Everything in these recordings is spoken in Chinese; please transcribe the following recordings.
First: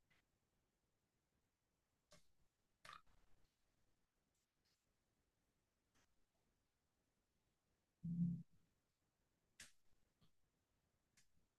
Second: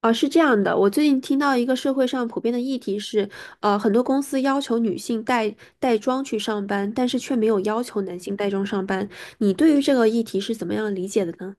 啊，是这样的，我最近听到一个社会上普遍的议题是，很多公司要求女性带妆去上班，但是却没有要求男性带妆上班。你对于这个议题是怎么样理解的呢？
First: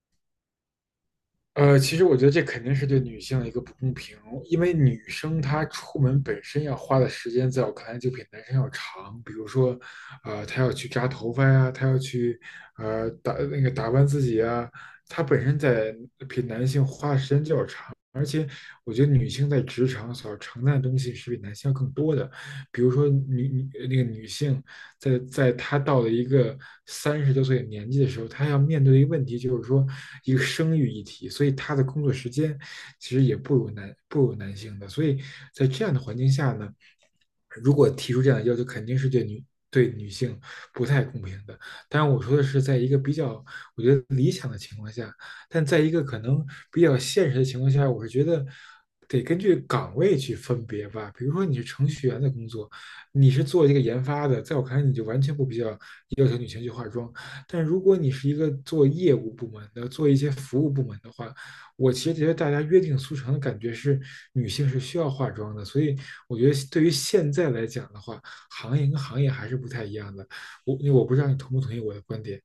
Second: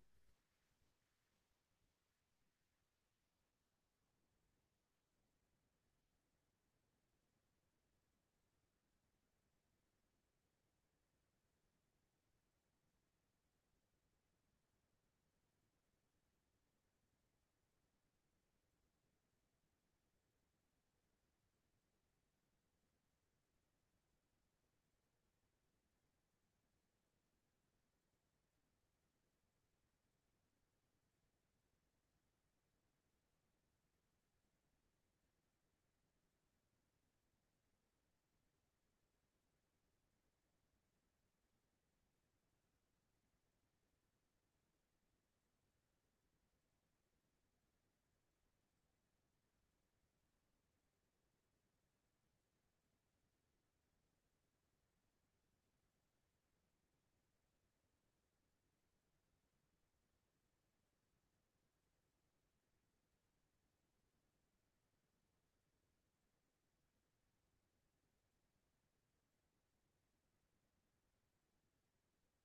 其实我觉得这肯定是对女性的一个不公平，因为女生她出门本身要花的时间，在我看来就比男生要长。比如说，她要去扎头发呀，她要去呃打那个打扮自己啊，她本身在比男性花的时间就要长。而且，我觉得女性在职场所要承担的东西是比男性要更多的，比如说女女呃那个女性。在他到了一个三十多岁的年纪的时候，他要面对的一个问题就是说一个生育议题，所以他的工作时间其实也不如男性的，所以在这样的环境下呢，如果提出这样的要求，肯定是对女性不太公平的。当然，我说的是在一个比较我觉得理想的情况下，但在一个可能比较现实的情况下，我是觉得。得根据岗位去分别吧，比如说你是程序员的工作，你是做这个研发的，在我看来，你就完全不必要要求女性去化妆。但如果你是一个做业务部门的，做一些服务部门的话，我其实觉得大家约定俗成的感觉是女性是需要化妆的。所以我觉得对于现在来讲的话，行业跟行业还是不太一样的。我不知道你同不同意我的观点。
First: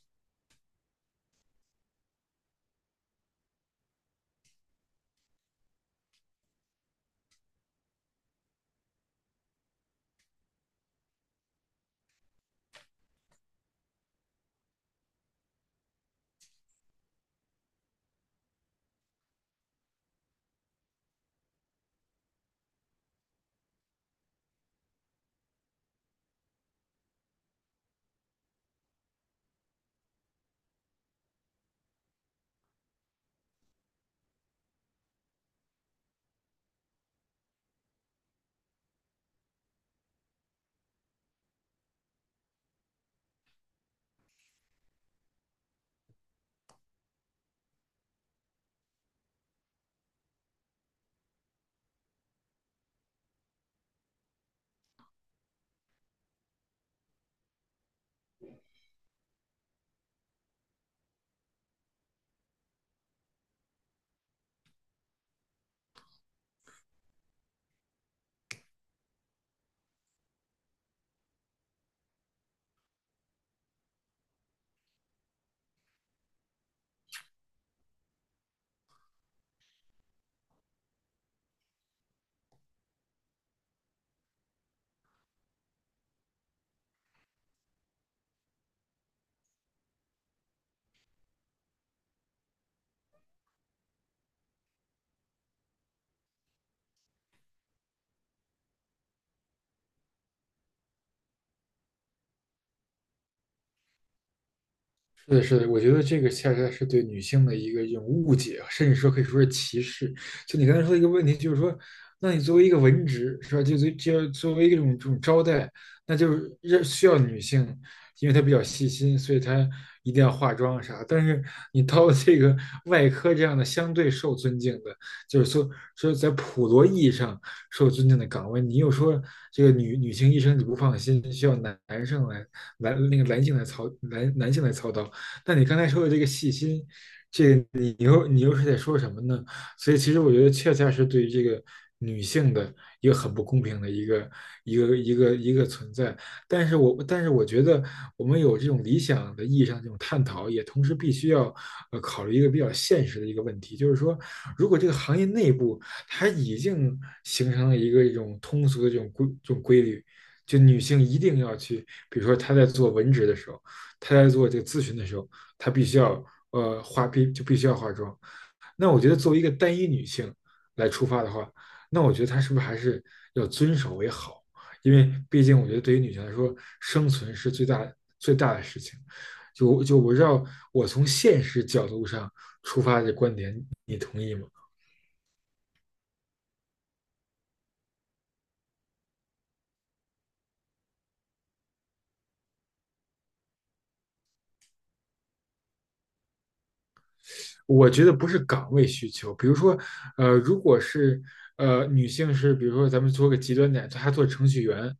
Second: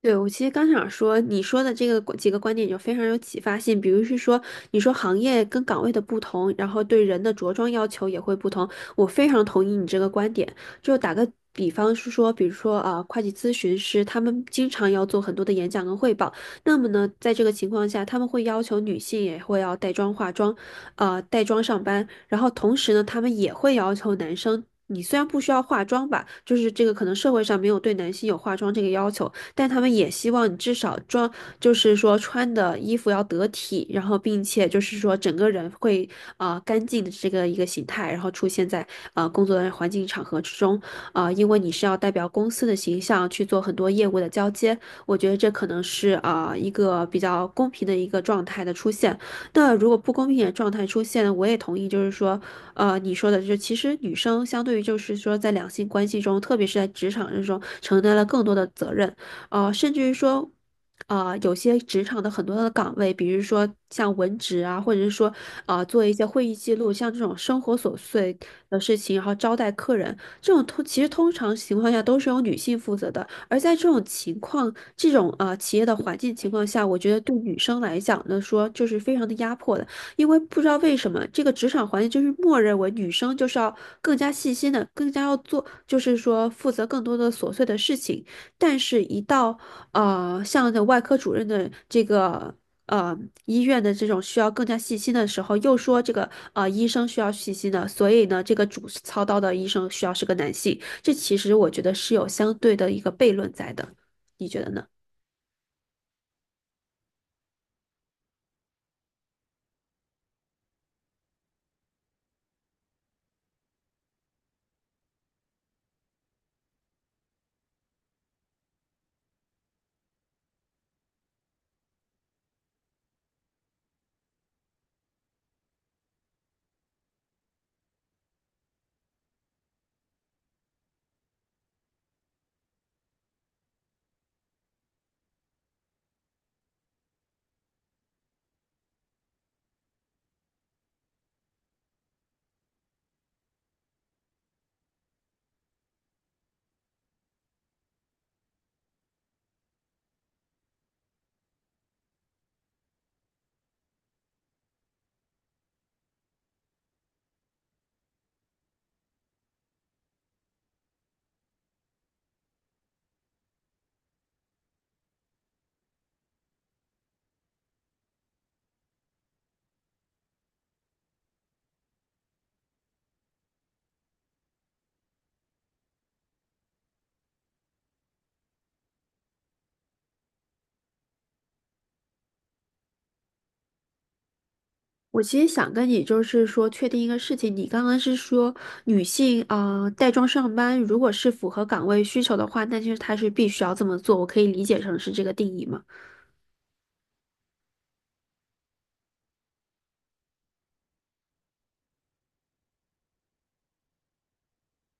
对，我其实刚想说，你说的这个几个观点就非常有启发性。比如是说，你说行业跟岗位的不同，然后对人的着装要求也会不同。我非常同意你这个观点。就打个比方是说，比如说啊，会计咨询师他们经常要做很多的演讲跟汇报。那么呢，在这个情况下，他们会要求女性也会要带妆化妆，带妆上班。然后同时呢，他们也会要求男生。你虽然不需要化妆吧，就是这个可能社会上没有对男性有化妆这个要求，但他们也希望你至少装，就是说穿的衣服要得体，然后并且就是说整个人会干净的这个一个形态，然后出现在啊工作的环境场合之中因为你是要代表公司的形象去做很多业务的交接，我觉得这可能是一个比较公平的一个状态的出现。那如果不公平的状态出现呢我也同意，就是说，你说的就是其实女生相对于就是说在两性关系中，特别是在职场之中，承担了更多的责任。甚至于说，有些职场的很多的岗位，比如说像文职啊，或者是说，做一些会议记录，像这种生活琐碎的事情，然后招待客人，这种其实通常情况下都是由女性负责的。而在这种情况，这种企业的环境情况下，我觉得对女生来讲呢，说就是非常的压迫的，因为不知道为什么这个职场环境就是默认为女生就是要更加细心的，更加要做，就是说负责更多的琐碎的事情。但是，一到像的外科主任的这个呃医院的这种需要更加细心的时候，又说这个医生需要细心的，所以呢，这个主操刀的医生需要是个男性，这其实我觉得是有相对的一个悖论在的，你觉得呢？是的，是的，我觉得这个恰恰是对女性的一个一种误解啊，甚至说可以说是歧视。就你刚才说的一个问题，就是说，那你作为一个文职，是吧？就作为一种这种招待，那就是让需要女性，因为她比较细心，所以她一定要化妆啥。但是你到了这个 外科这样的相对受尊敬的，就是说说在普罗意义上受尊敬的岗位，你又说这个女性医生你不放心，需要男男生来男那个男性来操男男性来操刀。那你刚才说的这个细心，这个你又是在说什么呢？所以其实我觉得恰恰是对于这个女性的一个很不公平的一个存在。但是我觉得我们有这种理想的意义上这种探讨，也同时必须要考虑一个比较现实的一个问题，就是说，如果这个行业内部它已经形成了一个一种通俗的这种规律。就女性一定要去，比如说她在做文职的时候，她在做这个咨询的时候，她必须要呃化必就必须要化妆。那我觉得作为一个单一女性来出发的话，那我觉得她是不是还是要遵守为好？因为毕竟我觉得对于女性来说，生存是最大的事情。就我知道，我从现实角度上出发的观点，你同意吗？我其实想跟你就是说确定一个事情，你刚刚是说女性带妆上班，如果是符合岗位需求的话，那就是她是必须要这么做，我可以理解成是这个定义吗？我觉得不是岗位需求，比如说，如果是女性是，比如说咱们做个极端点，她做程序员，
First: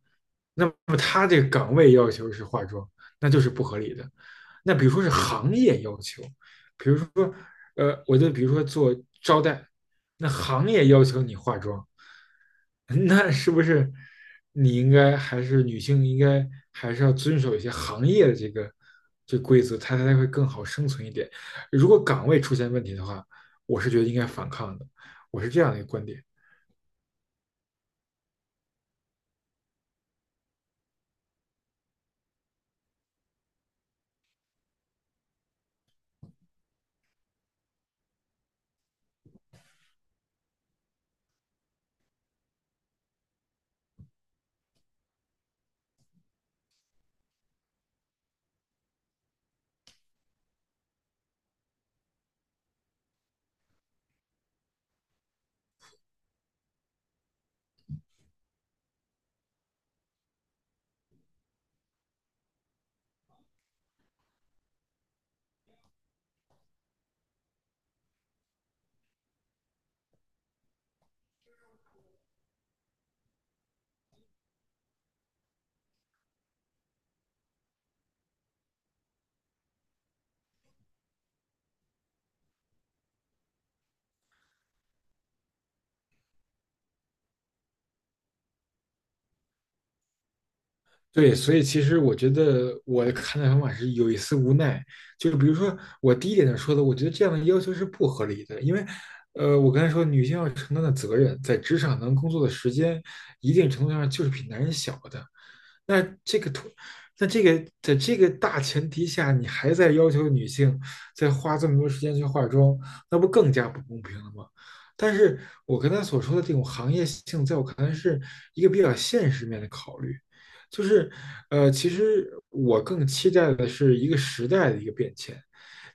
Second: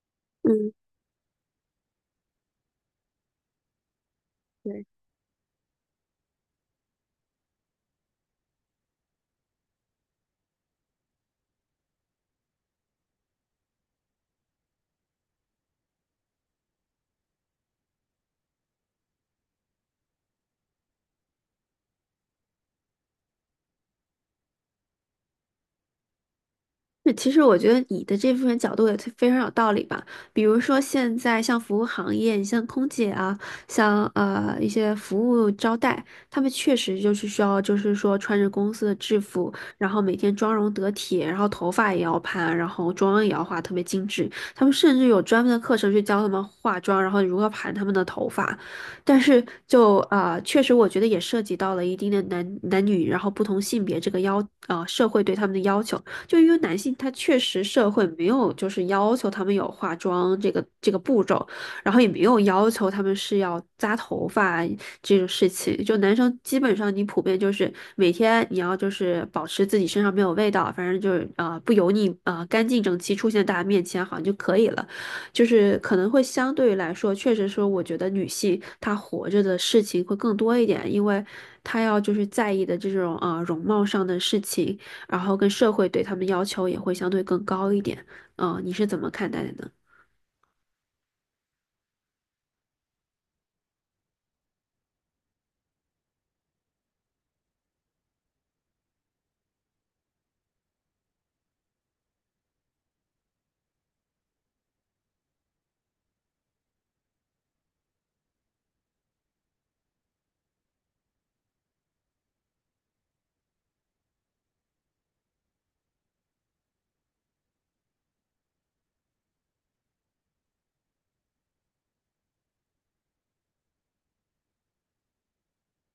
那嗯，么他这个岗位要求是化妆，那就是不合理的。那对。比如说是行业要求，比如说，我就比如说做招待，那行业要求你化妆，那是不是你应该还是女性应该还是要遵守一些行业的这规则，它才会更好生存一点。如果岗位出现问题的话，我是觉得应该反抗的，我是这样的一个观点。那其实我觉得你的这部分角度也特非常有道理吧。比如说现在像服务行业，你像空姐啊，像一些服务招待，他们确实就是需要，就是说穿着公司的制服，然后每天妆容得体，然后头发也要盘，然后妆也要化特别精致。他们甚至有专门的课程去教他们化妆，然后如何盘他们的头发。但是就确实我觉得也涉及到了一定的男女，然后不同性别这个要社会对他们的要求。就因为男性他确实社会没有就是要求他们有化妆这个步骤，然后也没有要求他们是要扎头发这种事情。就男生基本上你普遍就是每天你要就是保持自己身上没有味道，反正就是不油腻啊干净整齐出现在大家面前好像就可以了。就是可能会相对来说，确实说我觉得女性她活着的事情会更多一点，因为她要就是在意的这种容貌上的事情。然后跟社会对他们要求也会相对更高一点。嗯，你是怎么看待的呢？对，所以其实我觉得我的看待方法是有一丝无奈，就是比如说我第一点就说的，我觉得这样的要求是不合理的，因为，我刚才说女性要承担的责任，在职场能工作的时间，一定程度上就是比男人小的。那这个图，那在这个大前提下，你还在要求女性再花这么多时间去化妆，那不更加不公平了吗？但是我刚才所说的这种行业性，在我看来是一个比较现实面的考虑。就是，其实我更期待的是一个时代的一个变迁，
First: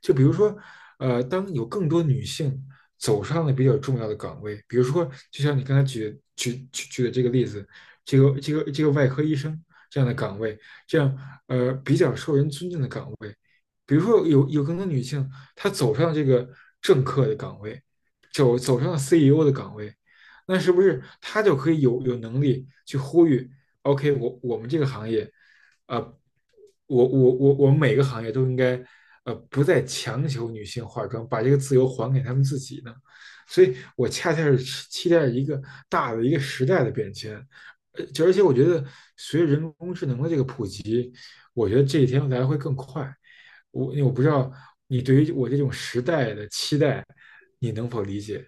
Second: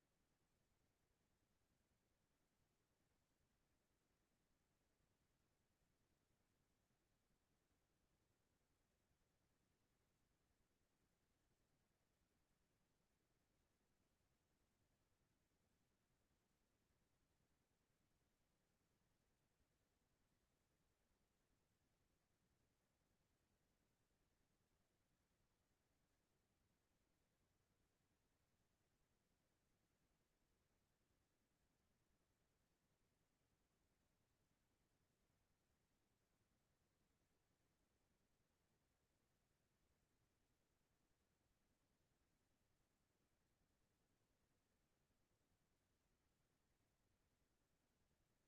就比如说，当有更多女性走上了比较重要的岗位，比如说，就像你刚才举的这个例子，这个外科医生这样的岗位，这样比较受人尊敬的岗位，比如说有更多女性她走上这个政客的岗位，走上了 CEO 的岗位，那是不是她就可以有能力去呼吁？OK，我们这个行业，呃，我们每个行业都应该，不再强求女性化妆，把这个自由还给她们自己呢。所以我恰恰是期待一个大的一个时代的变迁，而且我觉得随着人工智能的这个普及，我觉得这一天来会更快。我不知道你对于我这种时代的期待，你能否理解？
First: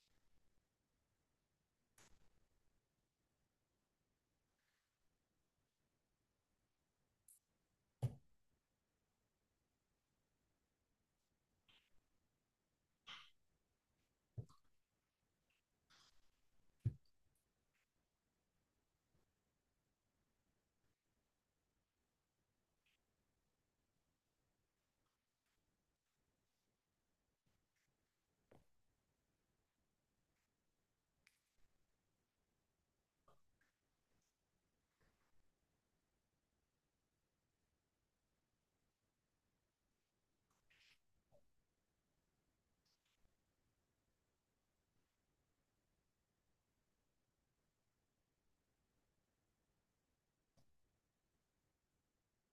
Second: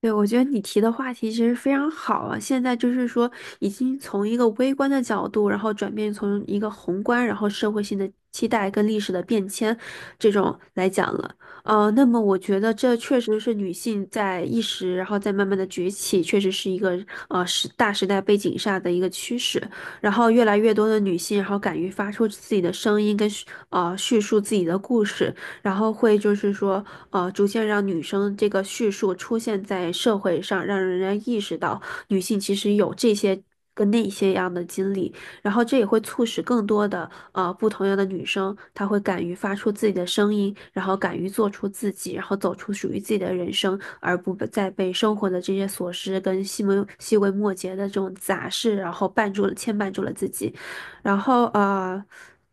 对，我觉得你提的话题其实非常好啊。现在就是说，已经从一个微观的角度，然后转变从一个宏观，然后社会性的期待跟历史的变迁这种来讲了。那么我觉得这确实是女性在意识，然后再慢慢的崛起，确实是一个时代背景下的一个趋势。然后越来越多的女性，然后敢于发出自己的声音跟叙述自己的故事，然后会就是说，逐渐让女生这个叙述出现在社会上，让人家意识到女性其实有这些跟那些样的经历，然后这也会促使更多的不同样的女生，她会敢于发出自己的声音，然后敢于做出自己，然后走出属于自己的人生，而不被生活的这些琐事跟细微末节的这种杂事，然后绊住了牵绊住了自己，然后。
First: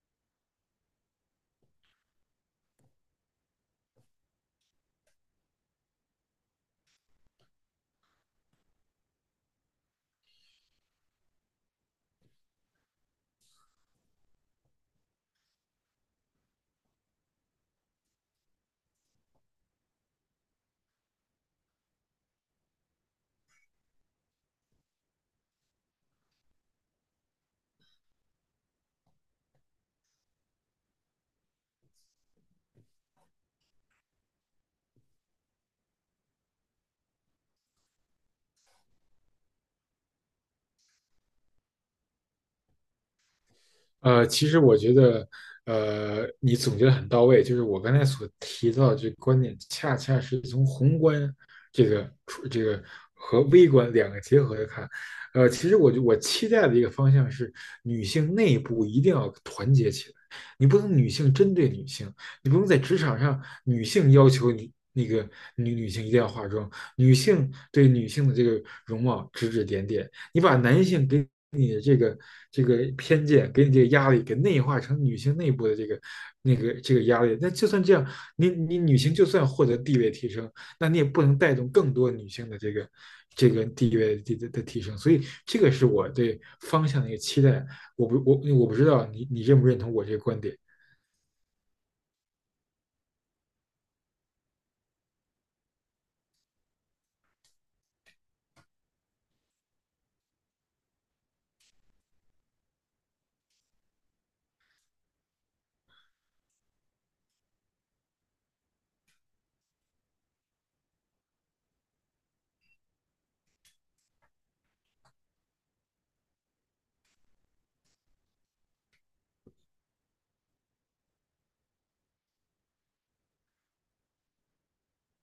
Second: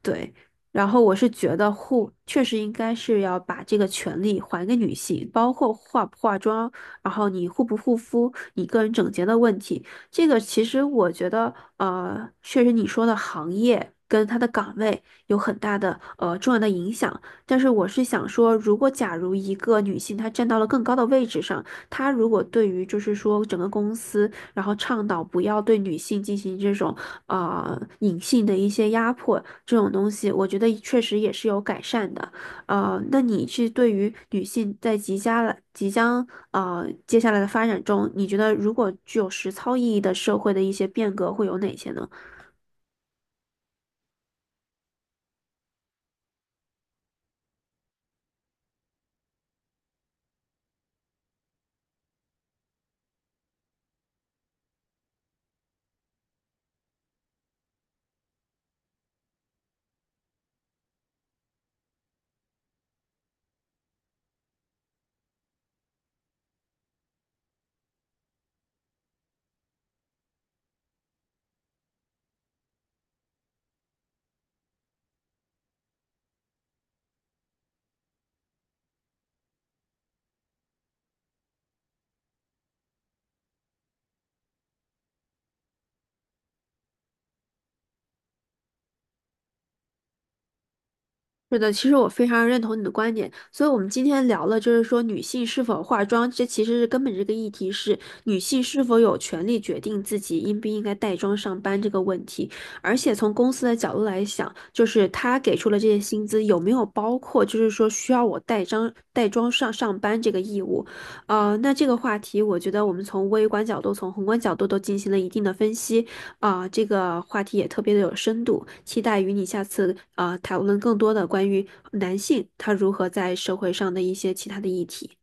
对，然后我是觉得护确实应该是要把这个权利还给女性，包括化不化妆，然后你护不护肤，你个人整洁的问题。这个其实我觉得，确实你说的行业跟它的岗位有很大的重要的影响。但是我是想说，如果假如一个女性她站到了更高的位置上，她如果对于就是说整个公司。然后倡导不要对女性进行这种啊隐性的一些压迫这种东西，我觉得确实也是有改善的。那你是对于女性在即将接下来的发展中，你觉得如果具有实操意义的社会的一些变革会有哪些呢？其实我觉得，你总结的很到位。就是我刚才所提到的这个观点，恰恰是从宏观这个出这个和微观两个结合着看。其实我期待的一个方向是，女性内部一定要团结起来。你不能女性针对女性，你不能在职场上女性要求你女性一定要化妆，女性对女性的这个容貌指指点点。你把男性给你的这个偏见，给你这个压力，给内化成女性内部的这个压力。那就算这样，你女性就算获得地位提升，那你也不能带动更多女性的这个地位的提升。所以这个是我对方向的一个期待。我不知道你认不认同我这个观点。是的，其实我非常认同你的观点，所以我们今天聊了，就是说女性是否化妆，这其实是根本这个议题是女性是否有权利决定自己应不应该带妆上班这个问题。而且从公司的角度来想，就是他给出了这些薪资有没有包括，就是说需要我带妆上班这个义务。那这个话题，我觉得我们从微观角度、从宏观角度都进行了一定的分析。啊，这个话题也特别的有深度，期待与你下次啊讨论更多的关于男性他如何在社会上的一些其他的议题。